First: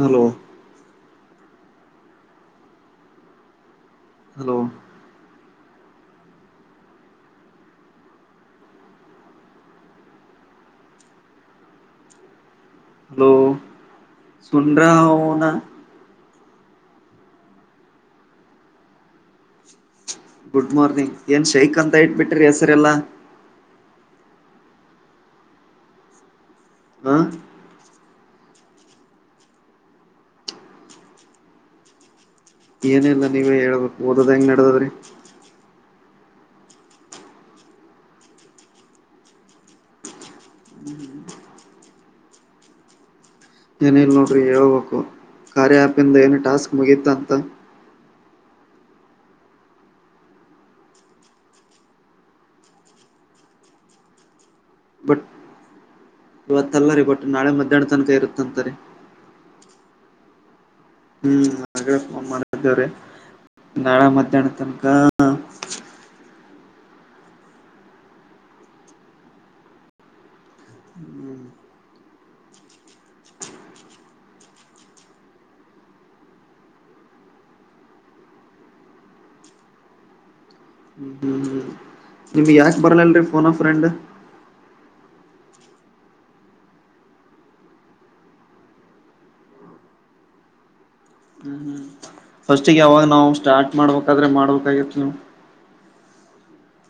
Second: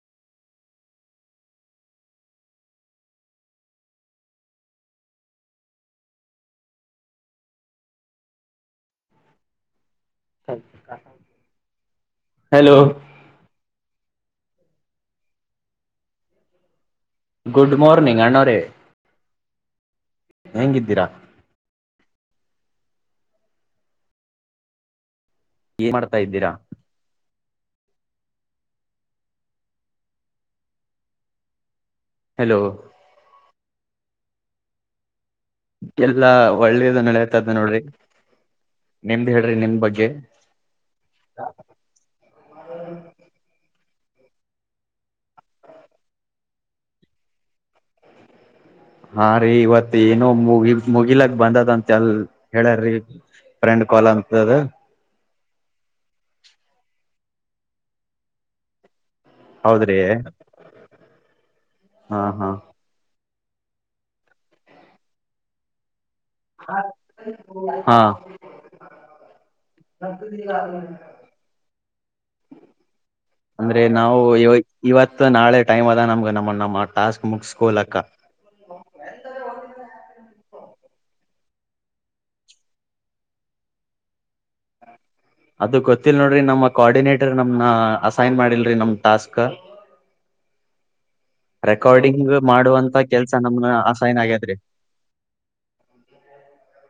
Hello hello hello hello ಸುನ್ರಹುನಾ good morning ಅಣ್ಣೋರೆ. Good ಹೆಂಗಿದ್ದೀರಾ ಮಾರ್ನಿಂಗ್ ಏನ್ ಶೖಕ್ ಅಂತ ಇಟ್ಬಿಟ್ರೀ ಹೆಸ್ರೆಲ್ಲಾ. ಏನ್ ಮಾಡ್ತಾ ಇದ್ದೀರಾ. ಹಾ ಹಲೋ ಏನ ಇಲ್ಲ ನೀವೇ ಹೇಳಬೇಕು ಓದದ ಹೆಂಗೆ ನಡ್ದದ್ರೀ. ಎಲ್ಲಾ ಒಳ್ಳೇದು ನಡೆತದ ನೋಡ್ರಿ ನಿಮ್ದ್ ಹೇಳ್ರಿ ನಿಮ್ ಬಗ್ಗೆ. ಏನ ಇಲ್ ನೋಡ್ರಿ ಹೇಳ್ಬೇಕು ಕಾರ್ಯ ಆ್ಯಪಿಂದ ಏನು ಟಾಸ್ಕ್ ಮುಗೀತಂತ. ಹಾ ರೀ ಇವತ್ ಏನು ಮುಗಿ ಮುಗಿಲಕ್ ಬಂದದಂತೆಲ್ ಹೇಳ್ಯರಿ. ರೆಂಡ್ ಕ್ವಲಂತದ. ಬಟ್ ಇವತ್ತಲ್ಲ ರೀ ಬಟ್ ನಾಳೆ ಮಧ್ಯಾಹ್ನ ತನಕ ಇರುತ್ತ ಅಂತರಿ. ಹೌದ್ರಿ ಹ್ಮ್ ಮಡೆ ಹಾ ಫೋನ್ ಹಾ ಮಾಡಿದ್ದೇವ್ರೆ ನಾಳೆ ಮಧ್ಯಾಹ್ನ ತನಕಾ. ಹಾ [unintelligible] ಹ್ಮ್ [inaudible] ಅಂದ್ರೆ ನಾವು ಇವೊಯಿ ಇವತ್ತ ನಾಳೆ ಟೈಮ್ ಅದ ನಮ್ಗ ನಮ್ಮ ನಮ್ಮ ಟಾಸ್ಕ್ ಮುಗ್ಸೊಲಕ್ಕ. ನಿಮ್ಗ್ ಯಾಕ್ ಬರಲ್ಲಲ್ರಿ ಪೋನ ಫ್ರೆಂಡ್. ಅದು ಗೊತ್ತಿಲ್ಲ್ ನೋಡ್ರಿ ನಮ್ಮ್ ಕ್ವರ್ಡಿನೇಟರ್ ನಮ್ನ ಅಸೈನ್ ಮಾಡಿಲ್ರಿ ನಮ ಟಾಸ್ಕ. ಹ್ಮ್ ಹ್ಮ್ ರೆಕ್ವರ್ಡಿಂಗ್ ಫಸ್ಟಿಗೆ ಮಾಡುವಂತ ಯಾವಾಗ ನಾವು ಕೆಲ್ಸ ನಮ್ನ ಸ್ಟಾರ್ಟ್ ಅಸೖನ್ ಮಾಡ್ಬೇಕಾದ್ರೆ ಆಗ್ಯದ್ರಿ. ಮಾಡ್ಬೇಕಾಗಿತ್ತು ನೀವು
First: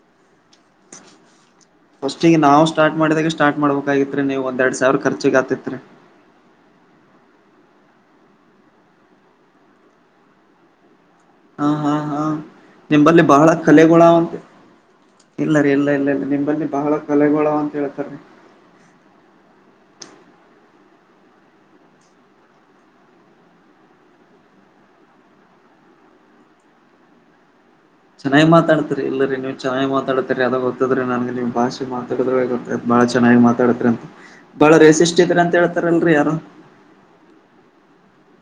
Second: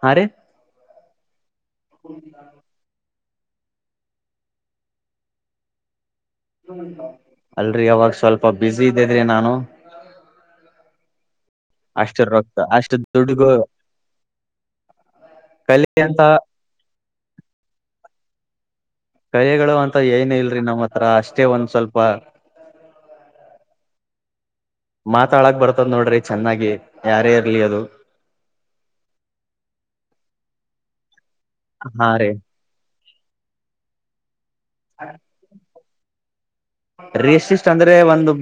ಹಾ ರಿ. ಫಸ್ಟಿಗಿ ನಾವು ಸ್ಟಾರ್ಟ್ ಮಾಡಿದೆಗೆ ಸ್ಟಾರ್ಟ್ ಮಾಡ್ಬಕಾಗಿತ್ರಿ ನೀವು ಒಂದ್ ಎರ್ಡ್ ಸಾವಿರ ಕರ್ಚಿಗ್ ಆತಿತ್ರಿ. ಅಲ್ರಿ ಅವಾಗ ಸ್ವಲ್ಪ ಬೀಜಿ ಇದ್ದಿದ್ರಿ ನಾನು. ಹಾ ಹಾ ಅಷ್ಟು ಹಾ ರೊಕ್ಕ ಅಷ್ಟು ನಿಂಬಲ್ಲಿ ದುಡ್ಡುಗೂ ಬಹಳ ಕಲೆಗೋಳ ಅವಂತೆ. ಇಲ್ಲರಿ ಇಲ್ಲ ಕಲಿ ಇಲ್ಲ ಅಂತ ಇಲ್ಲ ನಿಂಬಲ್ಲಿ ಬಹಳ ಕಲೆಗೋಳ ಆವಂತ ಹೇಳ್ತಾರಿ. ಕೖಯೆಗಳು ಅಂತ ಏನು ಇಲ್ರಿ ನಮ್ಮ ಹತ್ರ ಅಷ್ಟೇ ಒಂದ್ ಸ್ವಲ್ಪಾ. ಮಾತಾಡಕ್ ಬರ್ತದ್ ನೋಡ್ರಿ ಚೆನ್ನಾಗಿ ಯಾರೇ ಇರ್ಲಿ ಅದು. ಚೆನ್ನಾಗಿ ಮಾತಾಡ್ತಾರಿ ಇಲ್ಲರಿ ನೀವು ಚೆನ್ನಾಗಿ ಮಾತಾಡ್ತರಿ ಅದ ಗೊತ್ತದ್ರೀ ನನ್ಗ ನಿಮ್ ಭಾಷೆ ಹಾ ರೀ ಮಾತಾಡದ್ರಗ ಗೊತ್ತ ಬಾಳ ಚೆನ್ನಾಗಿ ಮಾತಾಡ್ತರಿ ಅಂತ ಬಾಳ ರೇಸಿಸ್ಟ್ ಇದಿರಂತ ಹೇಳ್ತಾರಲ್ರಿ ಯಾರೊ. ರೇಸಿಸ್ಟ್ ಅಂದ್ರೆ ಒಂದು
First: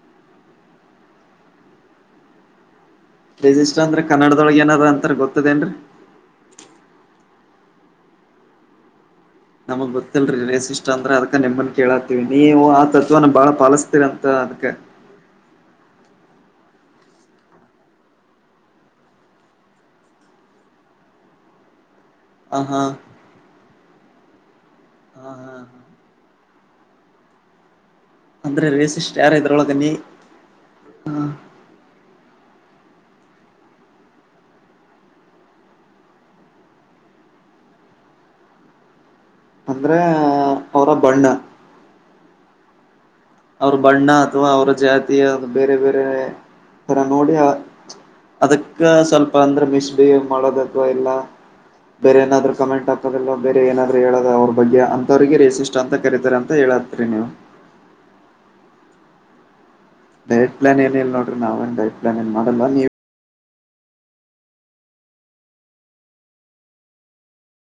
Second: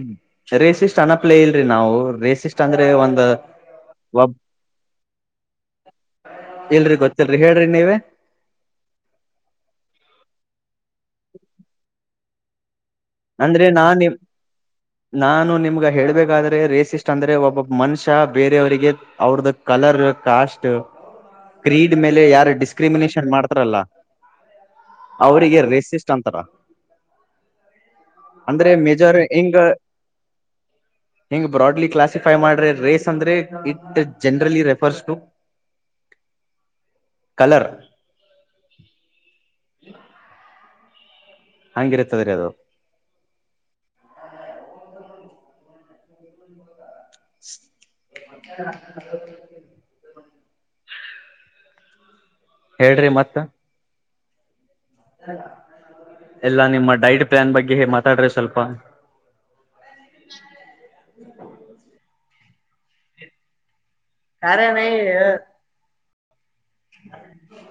ರೇಸಿಸ್ಟ್ ಅನಪ್ಲೇ ಇಲ್ರಿ ನಾವು ರೇಸಿಸ್ಟ್ ಅಂದ್ರೆ ಒನ್ ರಿಜಿಸ್ಟರಂದ್ರ ಕನ್ನಡದೊಳಗ್ ಏನದ ಅಂತಾರ ಗೊತ್ತದೇನ್ರಿ. ಇಲ್ರಿ ಗೊತ್ತಿಲ್ರಿ ಹೇಳ್ರಿ ನೀವೆ. ನಮಗ್ ಗೊತ್ತಿಲ್ರಿ ರೇಸಿಸ್ಟ್ ಅಂದ್ರ ಅದ್ಕ ನಿಮ್ಮನ್ ಕೇಳಾತ್ತಿವಿ ನೀವು ಆತ ಅಂದ್ರೆ ನಾನ ನಿಮ್. ನಾನು ನಿಮ್ಗ ಹೇಳ್ಬೇಕಾದ್ರೆ ರೇಸಿಸ್ಟ್ ಅಂದ್ರೆ ಒಬ್ಬೊಬ್ ಮನುಷ್ಯ ಬೇರೆಯವರಿಗೆ. ಅವ್ರುದ ಕಲ್ಲರ್ ಕಾಸ್ಟ್. ಕ್ರೀಡಿಮೇಲೆ ಯಾರ್ ಹ ಹಾ ಡಿಸ್ಕ್ರಿಮಿನೇಷನ್ ಮಾಡ್ತಾರಲ್ಲ ಹ ಅವ್ರಿಗೆ ಹಾ ರೇಸಿಸ್ಟ್ ಅಂತಾರ. ಅಂದ್ರೆ ರೇಸಿಷ್ಟ್ ಮೇಜರ್ ಯಾರ ಹಿಂಗ್ ಇದ್ರೊಳಗ ನೀ. ಹಿಂಗ್ ಬ್ರಾಡ್ಲಿ ಕ್ಲಾಸಿಫೈ ಮಾಡ್ರೆ ರೇಸ್ ಅಂದ್ರೆ it generally refers to. [inaudible] Colour. ಅಂದ್ರೆ ಅವರ ಬಣ್ಣಾ. ಹಂಗಿರ್ತದರಿ ಅದು. ಅವ್ರ ಬಣ್ಣಾ ಅಥವಾ ಅವರ ಜಾತಿಯ ಬೇರೆ ಬೇರೇ. ತರ ನೋಡಿ ಅದಕ್ಕ ಸ್ವಲ್ಪ ಅಂದ್ರೆ ಮಿಶ್ ಏನ ಮಾಡೋದವಾ ಇಲ್ಲ ಬೇರೆ ಏನಾದ್ರೂ ಕಮೆಂಟ್ ಹೇಳ್ರಿ ಹಾಕೋದಿಲ್ಲ ಮತ್ತ ಬೇರೆ ಏನಾದರು ಹೇಳದ ಅವ್ರ ಬಗ್ಗೆ ಅಂತವ್ರಿಗೆ ರೇಸಿಟ್ ಅಂತ ಕರಿತಾರೆ ಅಂತ ಹೇಳತ್ರಿ ನೀವು ನಮ್ಮ ಬಗ್ಗೆ ಮಾತಾಡ್ರಿ ಸ್ವಲ್ಪ ಡಯಟ ಪ್ಲಾನ್ ಏನಿಲ್ಲ ನೋಡ್ರಿ ನಾವ ಡಯಟ್ ಪ್ಲಾನ್ ಏನು ಮಾಡಲ್ಲ ನೀವು ಕಾರ್ಯ ಹ